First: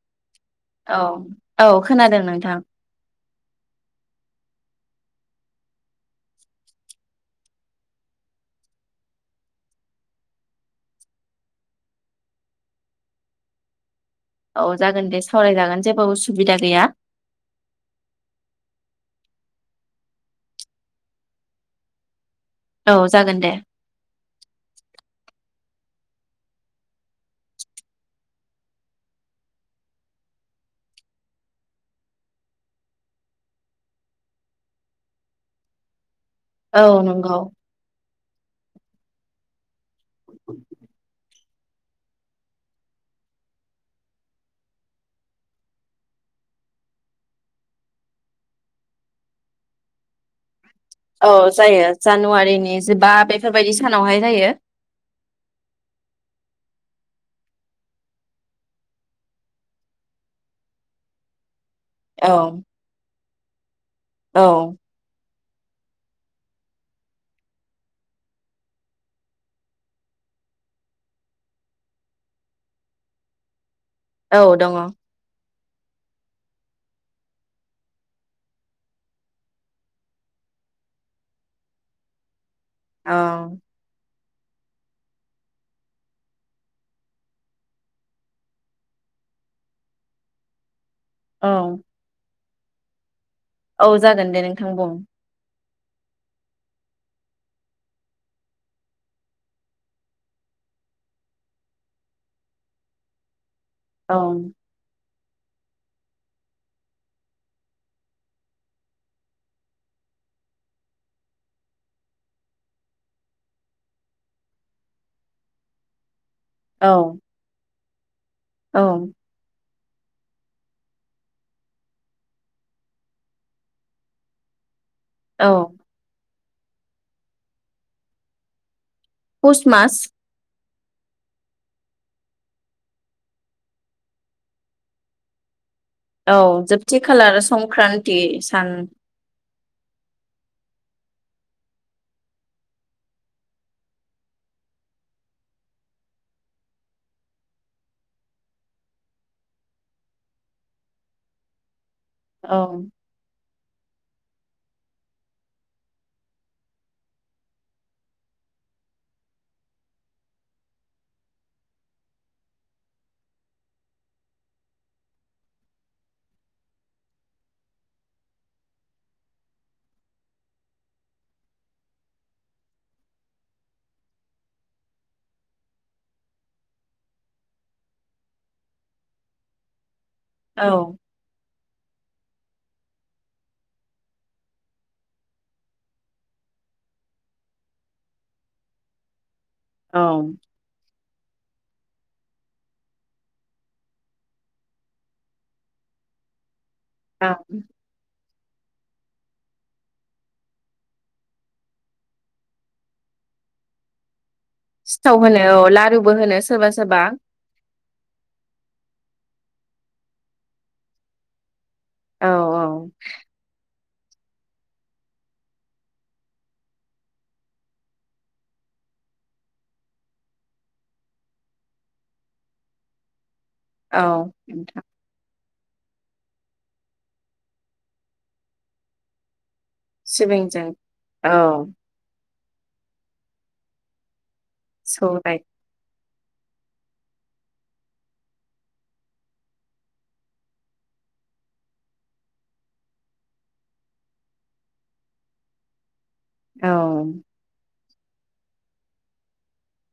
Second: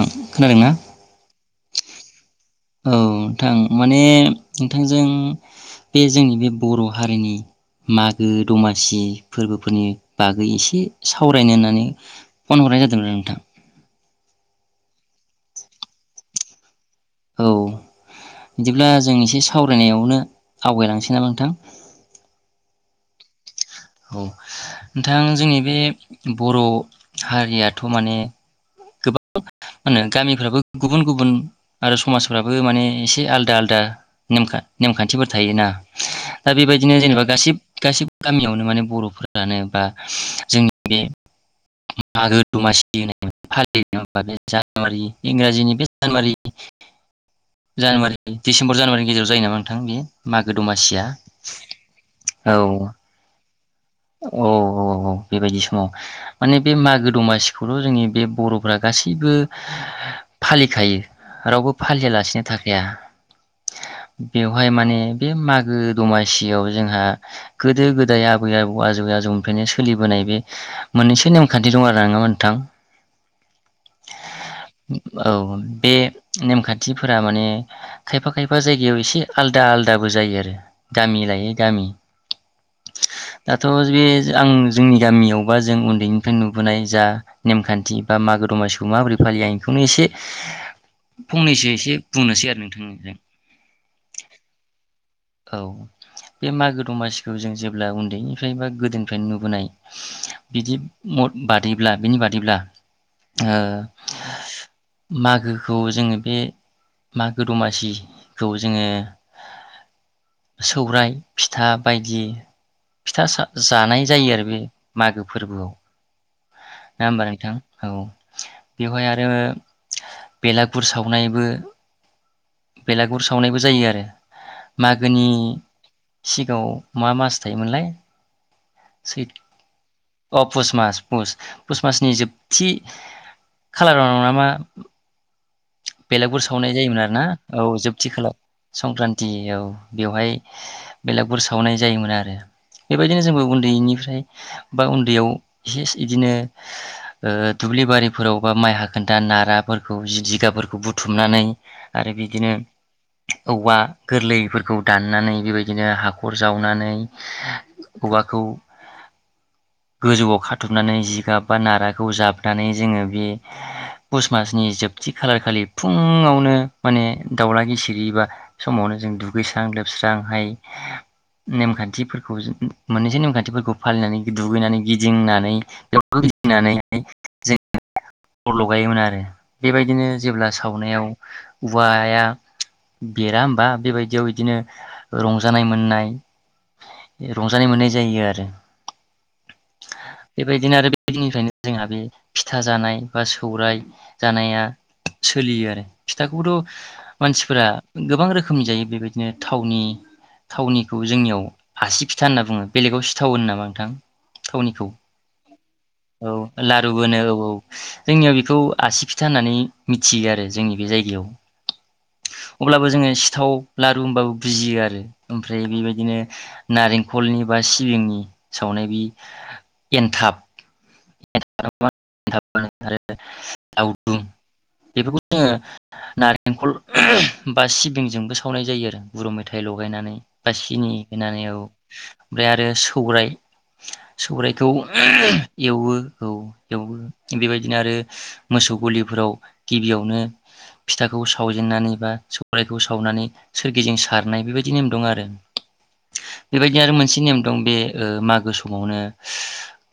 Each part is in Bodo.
औ खोनादोंना? औ औ खोनादों नोंथां औ नोंथां माने नोंथांजों बे जोंनि बे बर' हारिनि मागो दमासि फोरबोफोरनि बागै एसे सावरायनो होननानै फन हरनाय जादोंमोन आरो नोंथां। औ जागोन दे सावरायजागोन जेबो उसुबिदा गैया औ बिदिब्ला जों एसे सावरायनायावनो आवगायलांसै नामा नोंथां। औ जागोन दे औ नोंथां जोंनि बे बर' हारियाथ' माने गोबां मा होनो गामिफ्राबो गुबुन गुबुन आरो समाजफ्राबो माने एसे आलदा आलदा ने नेमखान्थिफोर थायोना। दा औ बेबायदिनो जेनेबा नंगौ गासि गासिब गामियावनो माने बर'फोरानो बा जोंनि बे मागो दमासि होन फालियो नंङा होमबा। बे जानुवारि इंराजिनि बे जानुवारि जानुवारि डिसेम्बर जानुवारिनि गेजेराव जायो नामा नोंथां? बे मागो दमासिया औ जायो औ जानुवारिनि जिबा बे बेफोरबायदि सानावहाय औ जायो औ औ बेबायदि समाव माने बे मागो दमासिखौल' जोंनि बे बर'फ्रा गासैबो फालिखायो रावबो औ फालियालासिनो थाखाया औ बेवहाय माने बे मागो दमासियाव जोंहा गोदो गोदाय आबै आबौ आजौ आजौनिफ्रायनो सोलिबोनाय बे मोननैसो नेमखान्थि दं आरो नङा नोंथां। औ दङ औ बे नेमखान्थिफोरा माने खायफा खायफा जायगायाव एसे आलादा आलदाबो जायो आरो गामि लायै गामि दाथ' बे आं जोंनि गामियावबा जों उन्दैनिफ्राय नुबोनाय जा नेमखान्थि बा मागो दमासिखौ माबोरै फालियो आं बेखौनो एसे औ फंनैसो एसे बुंनोसै आरो जों औ जागोन दे नोंथां बुं औ बे मागो दमासिखौ जों जेब्ला उन्दैनिफ्राय बा गोदोनिफ्रायनो नुबोनाय बिदि मद बादैब्ला बिनि बादैब्ला औ [inaudible] मागोखौ जोंङो बे मागो दमासिखौ जोंङो सौराय फिथा बायदि फिथा जानाय जायो आरो बे मागो फोरबोआव औ शोना होमबा नोंथां [unintelligible] औ औ बेवहाय आरो बेलागुर सावनायबो बेलागुर सावनायबो जायो आरो। मागोनि। औ सिगाङाव मा मास थायोमोनलाय? सैथ पुस मास। अ पुस मास पुस पुस मासनि जोबथि खालाराव नामा? औ बेलागुर सावनाय जोबथि जायोमोन आरो ना खालार औ जोबथि संक्रान्ति खालाव सान संक्रान्ति औ। बेवहाय बेलागुर सावनाय जायोमोन आरो बेबायदिनो जोंबो उन्दैनिफ्राय बा उन्दैयाव [inaudible] बिदिनो ओ दुब्लि बारिफोराव बा माइ हाखोनदा नाराफोरखौ जिगाबफोर बुथुमनानै। आरो बिदिनो। औ औवा गोरलैफोरखौ दाननानै बेबायदिनो हाखर जावनानै औवाखौ गोजौआव खाथबनानै जिगाब बा नाराखौ जाबनानै जोङो बे पुस मासनि जोबथि खालारखालि। फुङावनो माने दाउला गिसेरै बा समावनो जों दुगैस्रां लोबस्रांहाय नेमखान्थिफोरखौ जों माने जे नियम खान्थिफोरखौ फालिनानै दुगैनानै गिदिंनानै [inaudible] गिदिंनानैहाय जों अर लगायोमोन आरो बेबायदिनो जों औ सावनायाव औवाया बेरा होनबा बेबायदियाव बिदिनो रंजानाय मोननाय रंजानाय मोननाय जायो आरो। औ बेबायदिनो आरो बे दिन निफ्रायनो। जोंहा बे फिथा जानाय बा सौराइ जानाया। सोलियो आरो फिथाखौबोथ' मानसिफोरा गोबां रोखोमनि जायो बेबाय दिनो थावनि थावनिखौ जोंनियाव आसि फिथा होनना बुङो बेलेगाव सिथाव होनो नामा नोंथां? थावनिखौ सिथाव होनो औ लारुबो औ होनो सोरबा लारुबो सोरबा होनो औ औ जोंनियाव बेखौ आसि फि था होननानै मिथियो आरो जोंनि बे जायगायाव। औ औ अब्लाबो जोङो सिथाव लारु होनबाबो बुजियो आरो ओमफ्राय बेबायदिनो नारेंखलनि बा सिबिंनि सावनाय बे एन्थाब। [unintelligible] औ नोंथां। बेफोरखौ जोङो नारेंखल बा सिबिंजोंबो सावनाय जायो आरो गुर मे थाय लगायनानै बा सिबिंजों सिनि होनानै औ। ओमफ्राय आरो सौराइ। सौराइखौ। सौराय खौबो औ एवो बेबायदिनो आरो मोसौ गलिफोराव गिबियावनो फिथाखौ सावजेननानै बा सौराइखौ सावनानै सोरगिदिं सारनाय बेबायदि नेम दं आरो। औ बेबायदिनो आरो मोनसे नियम दं बे ओ मागो समावनो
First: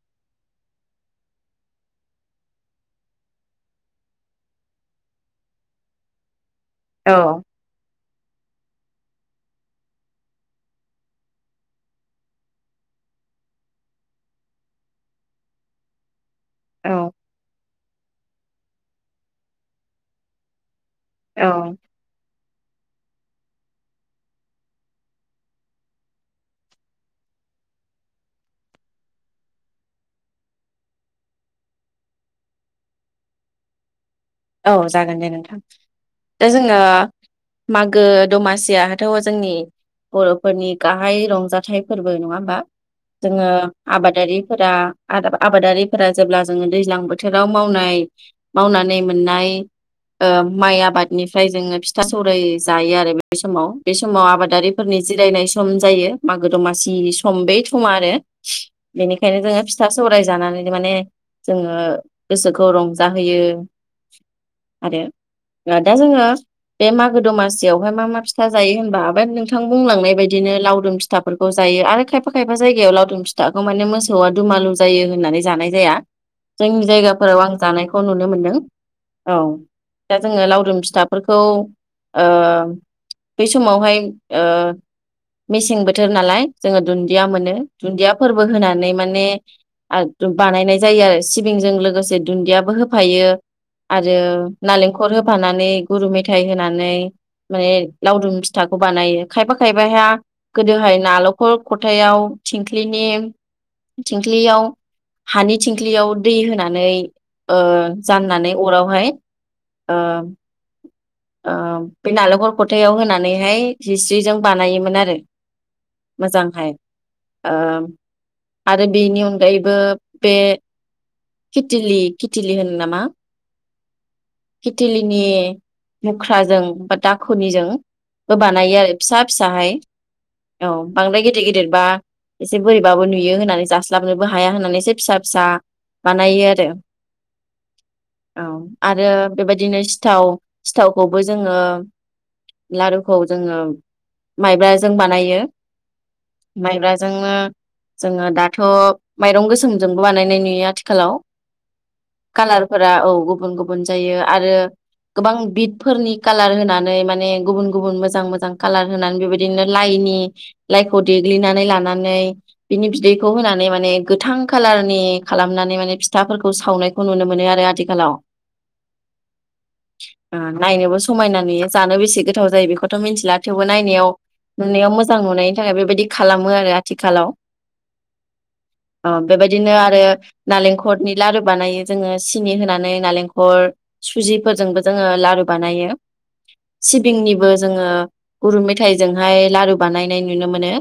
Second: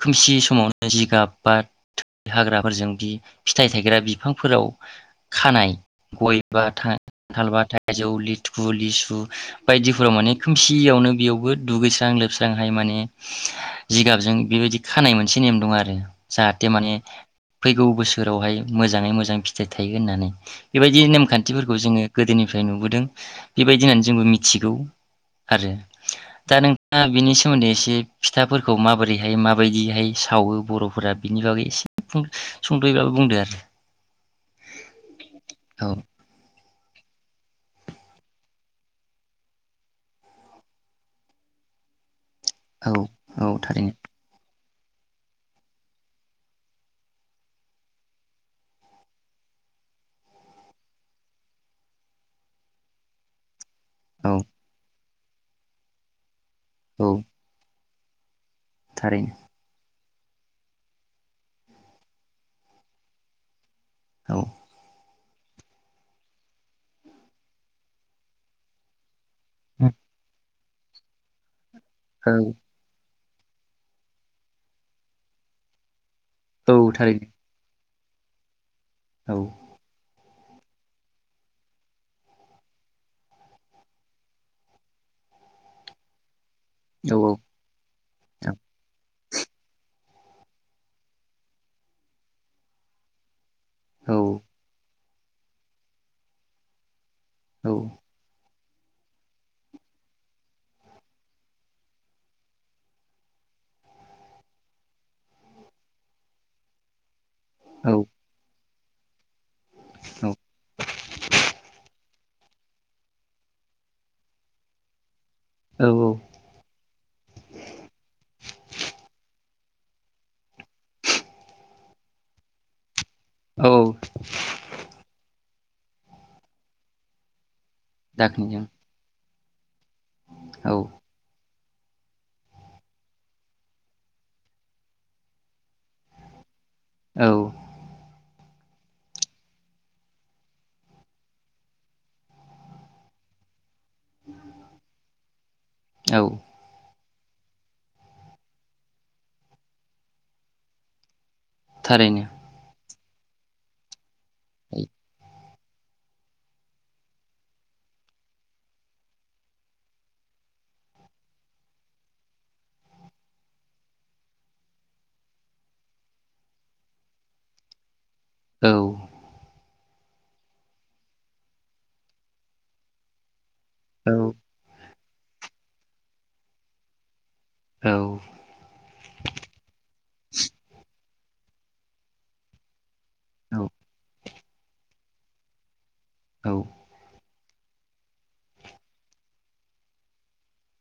खोमसि स मावनो जिगाब बा थै हाग्राफोरजों बि फिथाइ थायग्रा बिफांफोराव खानाय औ गय [unintelligible] थाइजौ लिथु लिसु बायदिफोराव माने खोमसियावनो बेयावबो दुगैस्रां लोबस्रांहाय माने जिगाबजों बेबायदि खानाय मोन एसे नेम दं आरो जाहाथे माने औ फैगौ बोसोरावहाय मोजाङै मोजां फिथाइ थायो होननानै बेबायदि औ नेमखान्थिफोरखौ जोङो गोदोनि फ्राय नुबोदों बेबायदि होननानै जोंबो मिथिगौ आरो दा नोंथाङा बेनि सोमोन्दै एसे फिथाफोरखौ माबोरैहाय माबायदिहाय सावो बर'फोरा बिनि बागै एसे सुंद'यैबाबो बुंदो आरो औ जागोन दे नोंथां दा जों दा मागो दमासियाथ' जोंनि बर'फोरनि गाहाय रंजाथाइ फोरबो नङा बा औ जोङो औ थारैनो आबादारि आबादारिफोरा जेब्ला जों दैज्लां बोथोराव मावनाय मावनानै मोननाय ओ माइ आबादनिफ्राय जोङो फिथा सौराइ जायो आरो बे समाव बे समाव औ आबादारिफोरनि जिरायनाय सम जायो मा गो दमासि औ सम बे सुमार आरो थारैनो बेनिखायनो जोङो फिथा सावराय जानानै माने जोङो गोसोखौ रंजाहोयो। औ आरो दा जोङो बे मागो दमासियावहाय मा मा फिथा जायो होनबा नों थां बुंलांनाय बायदिनो लाव फिथाफोरखौ जायो आरो खायफा औ खायफा जायगायाव लावदुम फिथा फिथाखौ माने मोसौआ दुमालु जायो होननानै जानाय जाया। औ जोंनि थारैनो जायगाफोराव आं जानाय खौ नुनो मोन्दों। औ दा जोङो लावदुम फिथाफोरखौ ओ बै समावहाय ओ मेसें बोथोर नालाय जोङो औ दुन्दिया मोनो दुन्दिया फोरबो होनानै माने आरो बानायनाय जायो आरो सिबिंजों लोगोसे दुन्दियाबो होफायो। औ आरो नालेंखल हखर होफानानै गुरु मेथाइ होनानै माने औ लावदुम फिथाखौ बानायो खायफा खायबाया गोदोहाय नालखर खथायाव थंख्लिनि थिंख्लियाव हानि थिंख्लियाव दै होनानै ओ नानै अरावहाय ओ औ ओम बे नारेंखल खथायाव होनानैहाय हिस्रिजों बानायोमोन आरो औ मोजांहाय ओ आरो बेनि अन गायैबो बे खिथिलि खिथिलि होनो नामा? औ खिथिलिनि मुख्राजों बा दाखनिजों बो दाखोनिजों बानायो आरो फिसा फिसाहाय औ बांद्राय गिदिर गिद दिरबा एसे बोरैबाबो नुयो होननानै जास्लाबनोबो हाया होननानै एसे फिसा फिसा बानायो आरो। औ। औ आरो बेबायदिनो सिथाव सिथावखौबो जोङो लारुखौ जोङो माइब्राजों बानायो। औ माइब्रा जोंनो जोङो दाथ माइरं गोसोमजोंबो बानायनाय नुयो आथिखालाव। थारैनो कालारफोरा औ गुबुन गुबुन जायो आरो गोबां बिद फोरनि कालार होनानै माने गुबुन गुबुन मोजां मोजां कालार होनानै बेबायदिनो लाइनि लाइखौ देग्लिनानै लानानै बिनि बिदैखौ होनानै माने गोथां कालारनि खालामनानै माने फिथाफोरखौ सावनाय खौ नुनो मोनो आरो आथिखालाव। औ। ओ नायनोबो समायना नुयो जानोबो बेसे गोथाव जायो बेखौथ मिथिला थेवबो नायाव औ नुनायाव मो जां नुनायनि थाखाय बेबायदि खालामो आरो आथिखालाव। अ, बेबायदिनो आरो नालेंखर नि लारु बानायो, जोङो सिनि होनानै नालेंखर सुजि फोरजोंबो जोङो लारु बानायो। औ सिबिंनिबो जोङो गुरु मेथाइजोंहाय लारु बानायनाय नुनो मोनो।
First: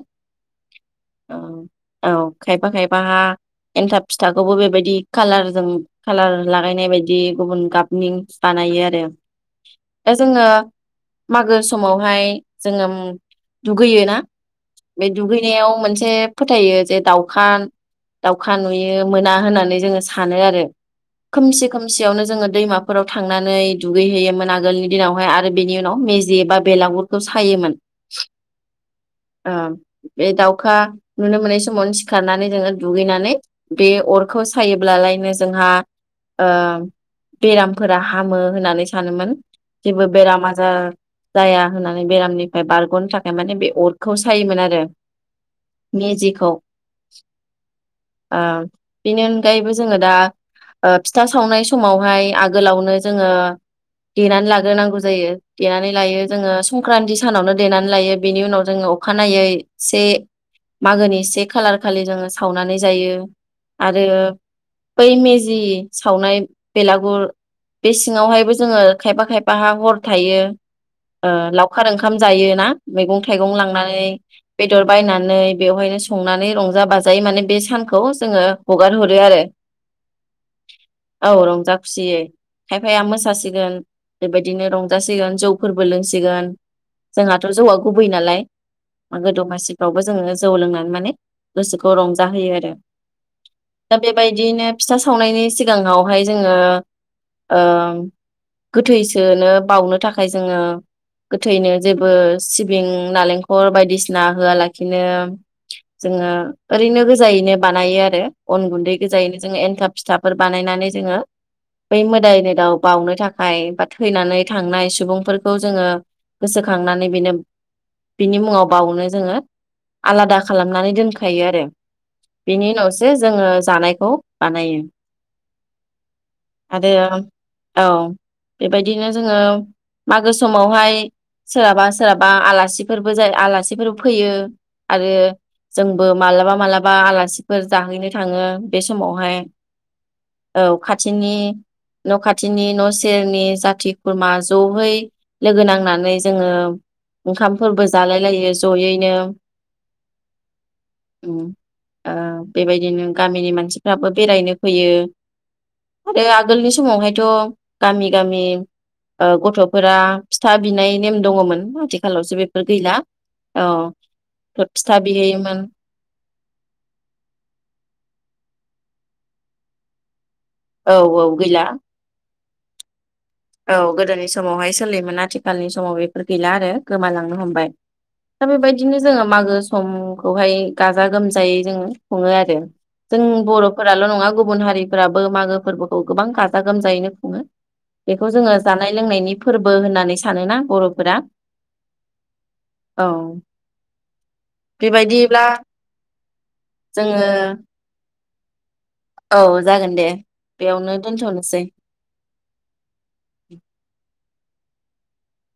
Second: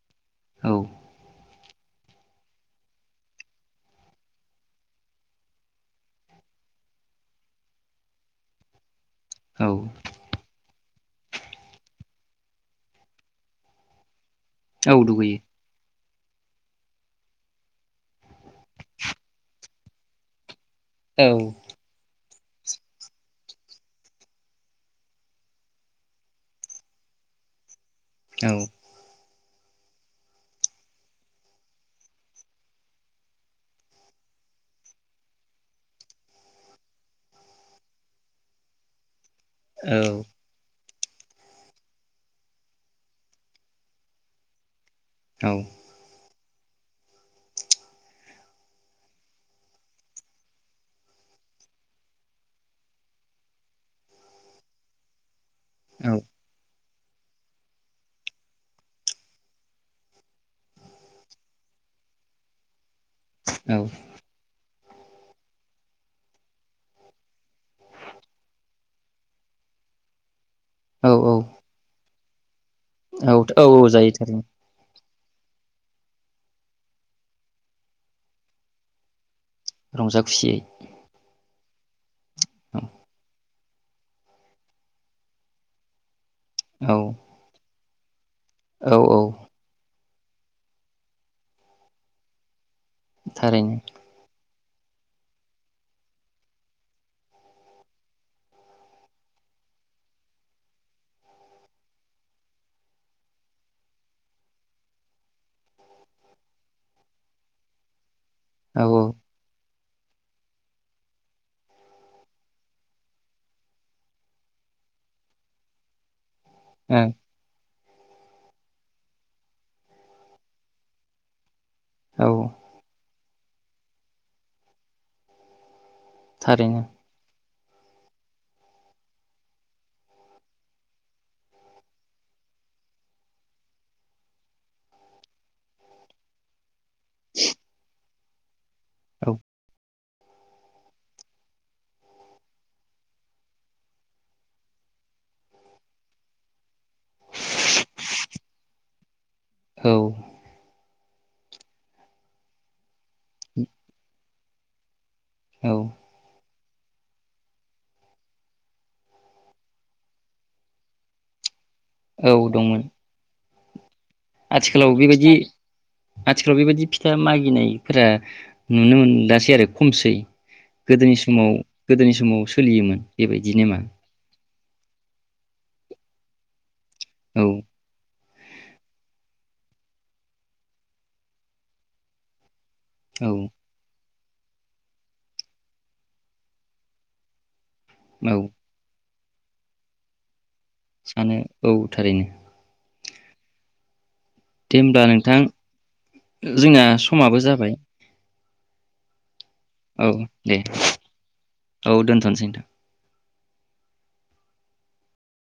औ औ। औ खायफा खायबाहा एन्थाब फिथाखौबो बेबायदि खाालारजों कालार लागायनाय बायदि गुबुन गाबनि बानायो आरो। औ ओ जोङो मागो समावहाय जोङो उम दुगैयोना? औ बे दुगैयो दुगैनायाव मोनसे फोथायो जे दाउखा दाउखा नुयो मोना होननानै जोङो सानो आरो। औ खोमसि खोमसियावनो जोङो दैमाफोराव थांनानै दुगैहैयोमोन आगोलनि दिनावहाय आरो बेनि उनाव मेजे एबा बेलागुरखौ सायोमोन। औ। ओ बे दाउखा नुनो मोननाय समावनो सिखारनानै जोङो दुगैनानै बे अरखौ सायोब्लालायनो जोंहा ओ बेरामफोरा हामो होननानै सानोमोन। औ जेबो औ बेराम आजार जाया होननानै बेरामनिफ्राय बारग'नो थाखाय माने बे अरखौ सायोमोन आरो। मेजिखौ। ओ बेनि अनगायैबो जोङो दा ओ फिथा सावनाय समावहाय आगोलावनो जोङो देनानै लाग्रोनांगौ जायो। देनानै लायो जोङो। संक्रान्ति सानावनो देनानै लायो बेनि उनाव जोङो अखानायै से मागोनि से खालार खालि जोङो सावनानै जायो औ आरो बै मेजि सावनाय बेलागुर बे सिङावहायबो जोङो खायफा खायफाहा हर थायो। औ ओ औ लावखार ओंखा खाम जायो ना? मैगं औ थाइगं औ लांनानै जायो थारैनो बेदर बायनानै नै बेवहायनो संनानै रंजा बाजायै माने बे सानखौ जोङो हगार हरो आरो। रंजा खुसियै। औ रंजा खुसियै। औ खायफाया मोसासि गोन बे बायदिनो रंजासिगोन जौफोरबो लोंसि गोन औ जोंहाथ' जौआ गुबै नालाय। औ औ मागो दमासिफ्रावबो जोङो जौ लोंनानै माने गोसोखौ रंजा होयो आरो। थारैनो दा बेबायदियैनो [inaudible] सावनायनि सिगाङावहाय जोङो ओं गोथैसोनो बाउनो थाखाय जोङो गोथैनो जेबो सिबिं नालेंखर बायदिसिना होआलाखिनो जोङो ओरैनो गोजायैनो बानायो आरो। अन औ गुन्दै गोजायैनो जोङो एन्थाब फिथाफोर बानायनानै जोङो बै मोदायनोदाव बावनो थाखाय बा थैनानै थांनाय सुबुंफोरखौ जोङो - औ गोसोखांनानै बेनो बिनि मुङाव बावनो जोङो आलादा खालामनानै दोनखायो आरो। औ बिनि उनावसो जोङो जानायखौ बानायो। थारैनो आरो औ बेबायदिनो जोङो मागो समावहाय सोरहाबा सोरहाबा आलासिफोरबो जायो आलासिफोर फैयो आरो जोंबो मालाबा मालाबा बा आलासिफोर जाहैनो था थाङो बे समावहाय औ औ खाथिनि न' खाथिनि न' सेरनि जाथि खुरमा जयै लोगो नांनानै जोङो ओंखामफोरबो जालायलायो जयैनो। औ ओ बेबायदिनो गामिनि मानसिफ्राबो बेरायनो होयो। औ ओ आगोलनि समावहायथ' गामि गामि ओ गथ'फोरा फिथा बिनाय नेम दङमोन। आथिखालावसो औ बेफोर दंमोन गैला। औ आथिखालाव फिथा बेबायदि बिहैयोमोन आथिखालाव बेबायदि फिथा मागिनायफोरा नुनो मोनलासै आरो खमसै। औ गोदोनि औ समाव गैला गोदोनि समाव सोलियोमोन बेबायदि औ नेमा गोदोनि समावहाय सोलियोमोन आथिखालनि समाव बेफोर गैला आरो गोमालांनो औ हमबाय। दा बेबायदिनो जोङो मागो समखौहाय गाजा गोमजायै जोङो खुङो आरो। जों औ बर'फोराल' नङा गुबुन हारिफ्राबो मागो फोरबोखौ गोबां गाजा गोमजायैनो खुङो। बेखौ औ जोङो जानाय लोंनायनि फोरबो होननानै सानोना? बर'फोरा सानो औ थारैनो। औ। दे होनब्ला नोंथां बेबायदिब्ला जोंना जोङो समाबो जाबाय। औ जागोन दे औ दे बेयावनो दोनथनोसै। औ दोनथ'नोसै